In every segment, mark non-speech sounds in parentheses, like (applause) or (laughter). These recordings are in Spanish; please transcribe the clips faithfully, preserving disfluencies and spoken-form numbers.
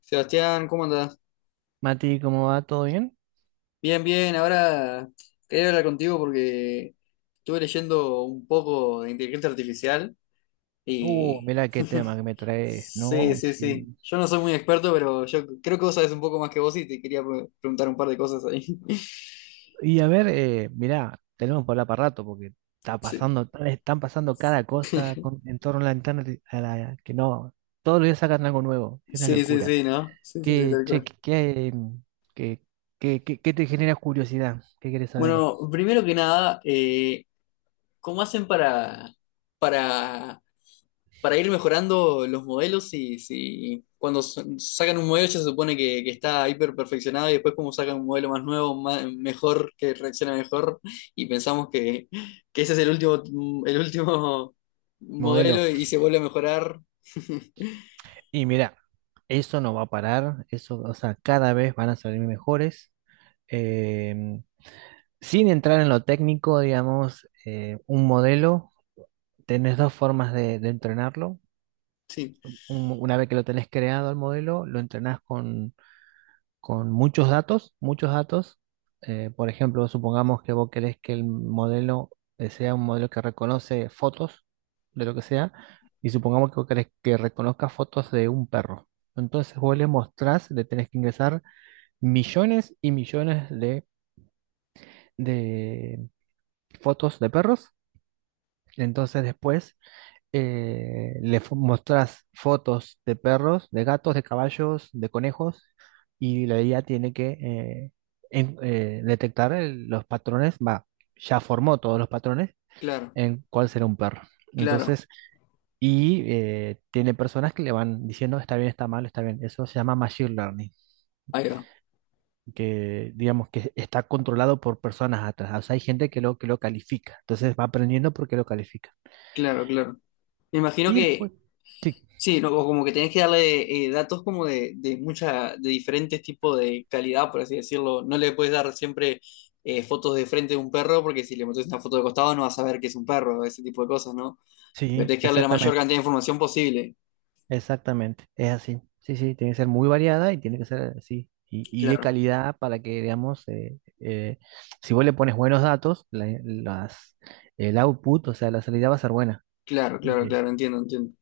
Sebastián, ¿cómo andás? Mati, ¿cómo va? ¿Todo bien? Bien, bien, ahora quería hablar contigo porque estuve leyendo un poco de inteligencia artificial Uh, y... mira qué tema (laughs) que me traes, Sí, ¿no? sí, sí. Sí. Yo no soy muy experto, pero yo creo que vos sabés un poco más que vos y te quería pre- preguntar un par de cosas ahí. (laughs) Y a ver, eh, mira, tenemos por hablar para rato porque está Sí, pasando, están pasando cada cosa con- (laughs) en torno a la internet, a la, que no, todos los días sacan algo nuevo, es una sí, sí, locura. sí, ¿no? Sí, sí, sí, ¿Qué, tal che, cual. qué, qué, qué- qué- qué- qué te genera curiosidad? ¿Qué quieres saber? Bueno, primero que nada, eh, ¿cómo hacen para, para para ir mejorando los modelos? ¿Y si cuando s- sacan un modelo ya se supone que, que está hiper perfeccionado y después como sacan un modelo más nuevo, más- mejor, que reacciona mejor y pensamos que, que ese es el último, el último Modelo. modelo y se vuelve a mejorar? (laughs) Y mira, eso no va a parar, eso, o sea, cada vez van a salir mejores. Sin entrar en lo técnico, digamos, eh, un modelo, tenés dos formas de, de entrenarlo. Sí, Un- una vez que lo tenés creado el modelo, lo entrenás con, con muchos datos, muchos datos. Eh, por ejemplo, supongamos que vos querés que el modelo eh, sea un modelo que reconoce fotos de lo que sea, y supongamos que vos querés que reconozca fotos de un perro. Entonces vos le mostrás, le tenés que ingresar millones y millones de de fotos de perros. Entonces después eh, le fo- mostrás fotos de perros, de gatos, de caballos, de conejos, y la I A tiene que eh, en- eh, detectar el- los patrones, va, ya formó todos los patrones claro, en cuál será un perro. claro, Entonces, y eh, tiene personas que le van diciendo está bien, está mal, está bien. Eso se llama machine learning, ahí va, que digamos que está controlado por personas atrás. O sea, hay gente que lo, que lo califica. Entonces va aprendiendo porque lo califica. claro, claro. Me imagino Y que después, sí, sí. No, o como que tenés que darle eh, datos como de, de mucha, de diferentes tipos de calidad, por así decirlo. No le puedes dar siempre eh, fotos de frente de un perro, porque si le metes una foto de costado no vas a ver que es un perro, ese tipo de cosas, ¿no? Porque sí, tenés que darle la mayor exactamente. cantidad de información posible. Exactamente, es así. Sí, sí, tiene que ser muy variada y tiene que ser así. Y, y de Claro, calidad para que, digamos, eh, eh, si vos le pones buenos datos, la- las, el output, o sea, la salida va a ser buena. claro, Ok. claro, claro, entiendo, entiendo.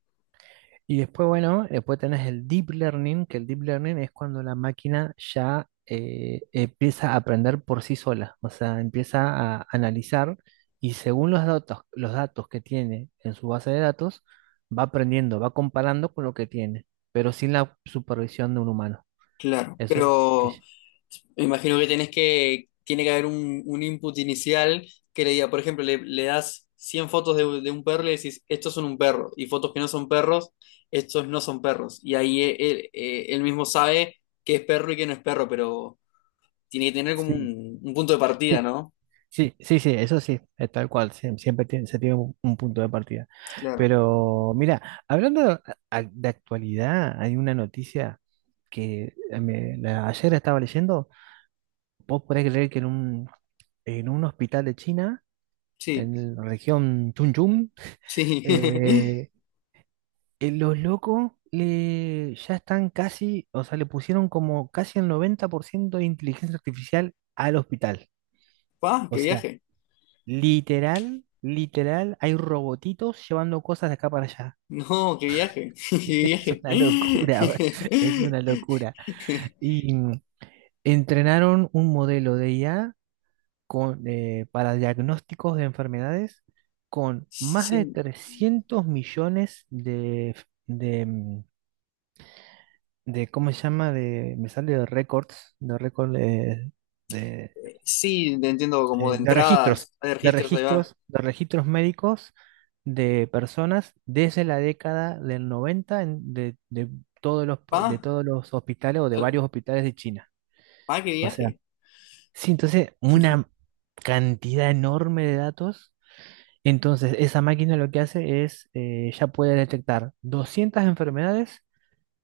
Y después, bueno, después tenés el deep learning, que el deep learning es cuando la máquina ya eh, empieza a aprender por sí sola, o sea, empieza a analizar y según los datos, los datos que tiene en su base de datos, va aprendiendo, va comparando con lo que tiene, pero sin la supervisión de un humano. Claro, Eso es. pero que- me imagino que tenés que, tiene que haber un, un input inicial que le diga, por ejemplo, le, le das cien fotos de, de un perro y le decís, estos son un perro, y fotos que no son perros, estos no son perros. Y ahí e- él, eh, él mismo sabe qué es perro y qué no es perro, pero tiene que tener como Sí, un, un punto de partida, sí. ¿no? Sí, sí, sí, eso sí, es tal cual, sie- siempre tiene- se tiene un, un punto de partida. Claro, Pero mira, hablando de, a- de actualidad, hay una noticia que eh, me- la- ayer estaba leyendo. Vos podés creer que en un, en un hospital de China, sí, en la región Chunchun, sí. (laughs) eh, eh, los locos le, ya están casi, o sea, le pusieron como casi el noventa por ciento de inteligencia artificial al hospital. ¡Pah, O qué sea, viaje! literal, literal, hay robotitos llevando cosas de acá para allá. No, qué viaje, (laughs) qué (laughs) Es viaje. una locura, bro. Es una locura. (laughs) Y mm, entrenaron un modelo de I A con, eh, para diagnósticos de enfermedades con más de Sí. trescientos millones de, f- de, mm, de ¿cómo se llama? De, me sale de récords, de récords Eh, sí, te entiendo como de eh, de registros, entradas, hay de registros, ahí va. registros, de registros médicos de personas desde la década del noventa en- de, de todos los, pa- de ¿Pa? todos los hospitales o de tal- varios hospitales de China. ¿Pa qué O sea, viaje? sí, entonces una cantidad enorme de datos. Entonces, esa máquina lo que hace es, eh, ya puede detectar doscientas enfermedades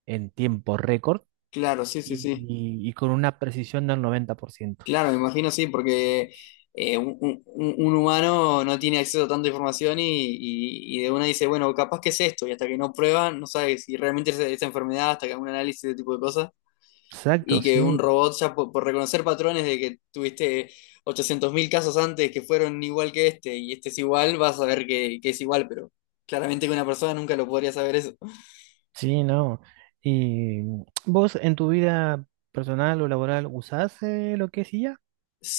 en tiempo récord Claro, sí, sí, y, sí. y- y con una precisión del noventa por ciento. Claro, me imagino sí, porque eh, un, un- un humano no tiene acceso a tanta información y, y- y de una dice, bueno, capaz que es esto, y hasta que no prueban, no sabes si realmente es esa enfermedad, hasta que hagan un análisis de ese tipo de cosas, y Exacto, que un sí. robot ya por, por reconocer patrones de que tuviste ochocientos mil casos antes que fueron igual que este, y este es igual, vas a ver que, que es igual, pero claramente que una persona nunca lo podría saber eso. Sí, no. ¿Y vos en tu vida personal o laboral usás eh, lo que es I A?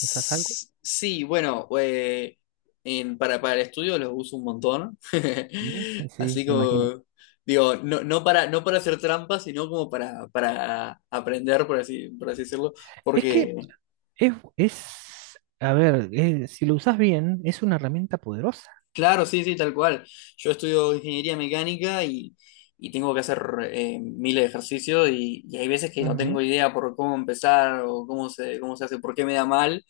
¿Usás algo? Sí, bueno, eh, en- para, para el estudio los uso un montón. Sí, (laughs) sí, Así me imagino. como, digo, no, no para, no para hacer trampas, sino como para, para aprender, por así, por así decirlo. Es que Porque, es, es a ver, eh, si lo usás bien, es una herramienta poderosa. claro, sí, sí, tal cual. Yo estudio ingeniería mecánica y, y tengo que hacer eh, miles de ejercicios y, y hay veces que no tengo Ujú, idea por cómo empezar o cómo se, cómo se hace, por qué me da mal.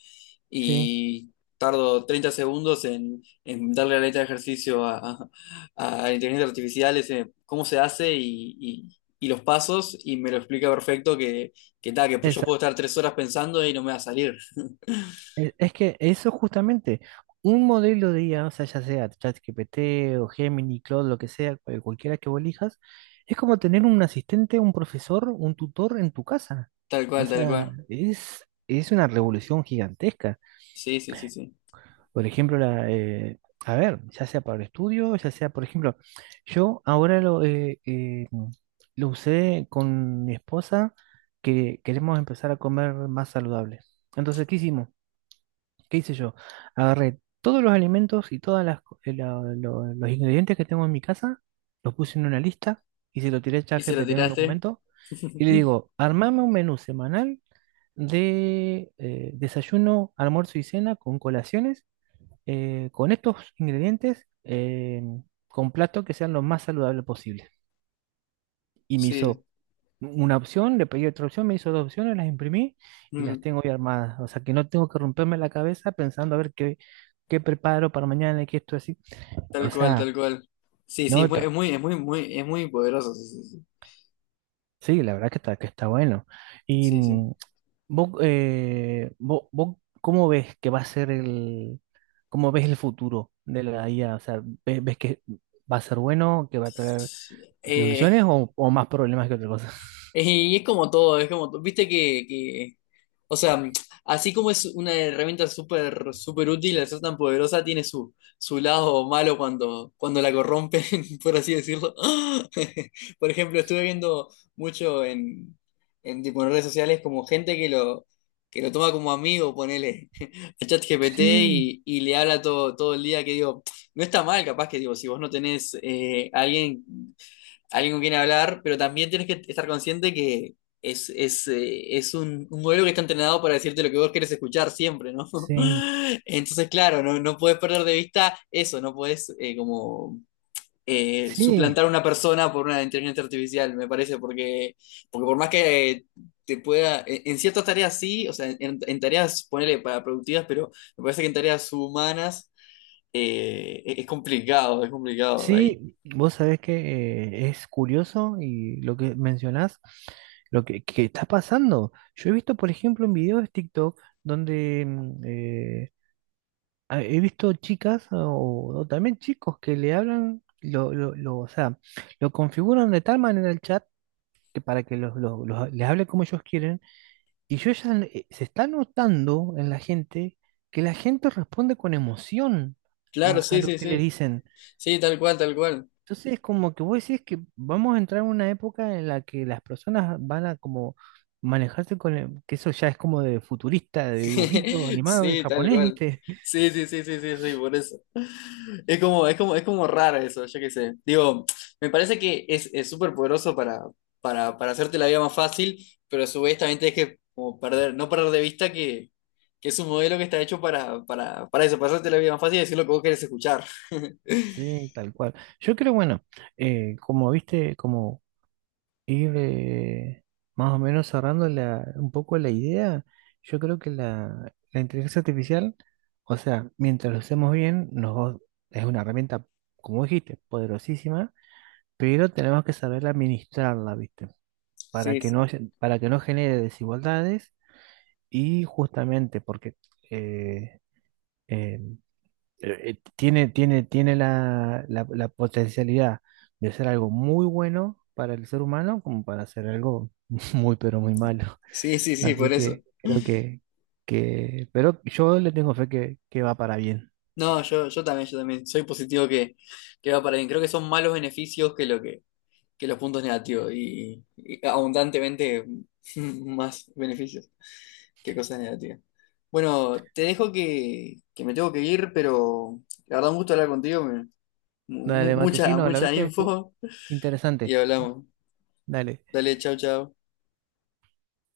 sí, Y tardo treinta segundos en, en darle la letra de ejercicio a, a, a inteligencia artificial, ese, cómo se hace y, y- y los pasos, y me lo explica perfecto que, que tal, que pues yo puedo exacto. estar tres horas pensando y no me va a salir. Es es que eso justamente, un modelo de I A, o sea, ya sea ChatGPT o Gemini, Claude, lo que sea, cual- cualquiera que vos elijas, es como tener un asistente, un profesor, un tutor en tu casa. Tal O cual, tal sea, cual. es, es una revolución gigantesca. Sí, sí, sí, sí. Por ejemplo, la, eh, a ver, ya sea para el estudio, ya sea, por ejemplo, yo ahora lo, eh, eh, lo usé con mi esposa que queremos empezar a comer más saludable. Entonces, ¿qué hicimos? ¿Qué hice yo? Agarré todos los alimentos y todos los ingredientes que tengo en mi casa, los puse en una lista y se lo tiré a ¿Y si lo ChatGPT en un tiraste? documento y le (laughs) digo, armame un menú semanal de eh, desayuno, almuerzo y cena con colaciones, eh, con estos ingredientes, eh, con platos que sean lo más saludables posible. Y me Sí, hizo una opción, le pedí otra opción, me hizo dos opciones, las imprimí y las mm, tengo ya armadas. O sea que no tengo que romperme la cabeza pensando a ver qué, qué preparo para mañana y qué esto así. tal O cual, sea, tal cual. Sí, sí, es muy, nota. es muy, es muy, muy- es muy poderoso. Sí, Sí, la verdad que está, que está bueno. Y sí, sí. mm, vos, eh, vos, vos ¿cómo ves que va a ser el, cómo ves el futuro de la I A? O sea, ¿ves, ves que va a ser bueno, que va a Sí, traer sí. Eh, soluciones o, o más problemas que otra cosa? y es como todo, es como todo. Viste que, que, o sea, así como es una herramienta súper, súper útil, al ser tan poderosa, tiene su, su lado malo cuando, cuando la corrompen, (laughs) por así decirlo. (laughs) Por ejemplo, estuve viendo mucho en, en, tipo, en redes sociales como gente que lo, que lo toma como amigo, ponele, (laughs) a ChatGPT Sí, y, y le habla todo, todo el día, que digo, no está mal, capaz que digo, si vos no tenés eh, alguien alguien con quien hablar, pero también tienes que estar consciente que es, es, eh, es un, un modelo que está entrenado para decirte lo que vos querés escuchar siempre, ¿no? sí, (laughs) Entonces, claro, no, no puedes perder de vista eso, no puedes eh, como eh, sí, suplantar a una persona por una inteligencia artificial, me parece, porque, porque por más que te pueda, en en ciertas tareas sí, o sea, en, en tareas, ponele para productivas, pero me parece que en tareas humanas eh, es es complicado, es complicado ahí. sí, vos sabés que eh, es curioso y lo que mencionás, lo que, que está pasando. Yo he visto, por ejemplo, en videos de TikTok donde mm, eh, ah, he visto chicas o, o también chicos que le hablan, lo, lo, lo- o sea, lo configuran de tal manera el chat que para que los, los- los- les hable como ellos quieren. Y yo ya eh, se está notando en la gente que la gente responde con emoción a Claro, a sí, lo sí, que le sí. dicen. Sí, tal cual, tal cual. Entonces es como que vos decís que vamos a entrar en una época en la que las personas van a como manejarse con el- que eso ya es como de futurista, de dibujito (laughs) animado y Sí, tal japonés, cual. ¿viste? (laughs) Sí, sí, sí, sí, sí, sí, por eso. Es como, es como, es como raro eso, yo qué sé. Digo, me parece que es, es súper poderoso para, para, para hacerte la vida más fácil, pero a su vez también tienes que como perder, no perder de vista que, que es un modelo que está hecho para, para, para eso, para hacerte la vida más fácil y decir lo que vos querés escuchar. (laughs) Sí, tal cual. Yo creo, bueno, eh, como viste, como ir eh, más o menos cerrando la, un poco la idea, yo creo que la, la inteligencia artificial, o sea, mientras lo hacemos bien, nos, va- es una herramienta, como dijiste, poderosísima, pero tenemos que saber administrarla, ¿viste? para Sí, que no, sí. para que no genere desigualdades y justamente porque eh, eh, eh, tiene, tiene, tiene la, la- la potencialidad de ser algo muy bueno para el ser humano como para ser algo (laughs) muy, pero muy malo. Sí, sí, sí, Así por eso. que creo que, que pero yo le tengo fe que, que va para bien. No, yo, yo también, yo también. Soy positivo que, que va para bien. Creo que son malos beneficios que lo que que los puntos negativos y, y abundantemente (laughs) más beneficios que cosas negativas. Bueno, te dejo que, que me tengo que ir, pero la verdad un gusto hablar contigo, me- mu- mu- Dale, mucha, Matecino, la verdad mucha que estuvo info y interesante. hablamos. Dale. Dale, chau, chau.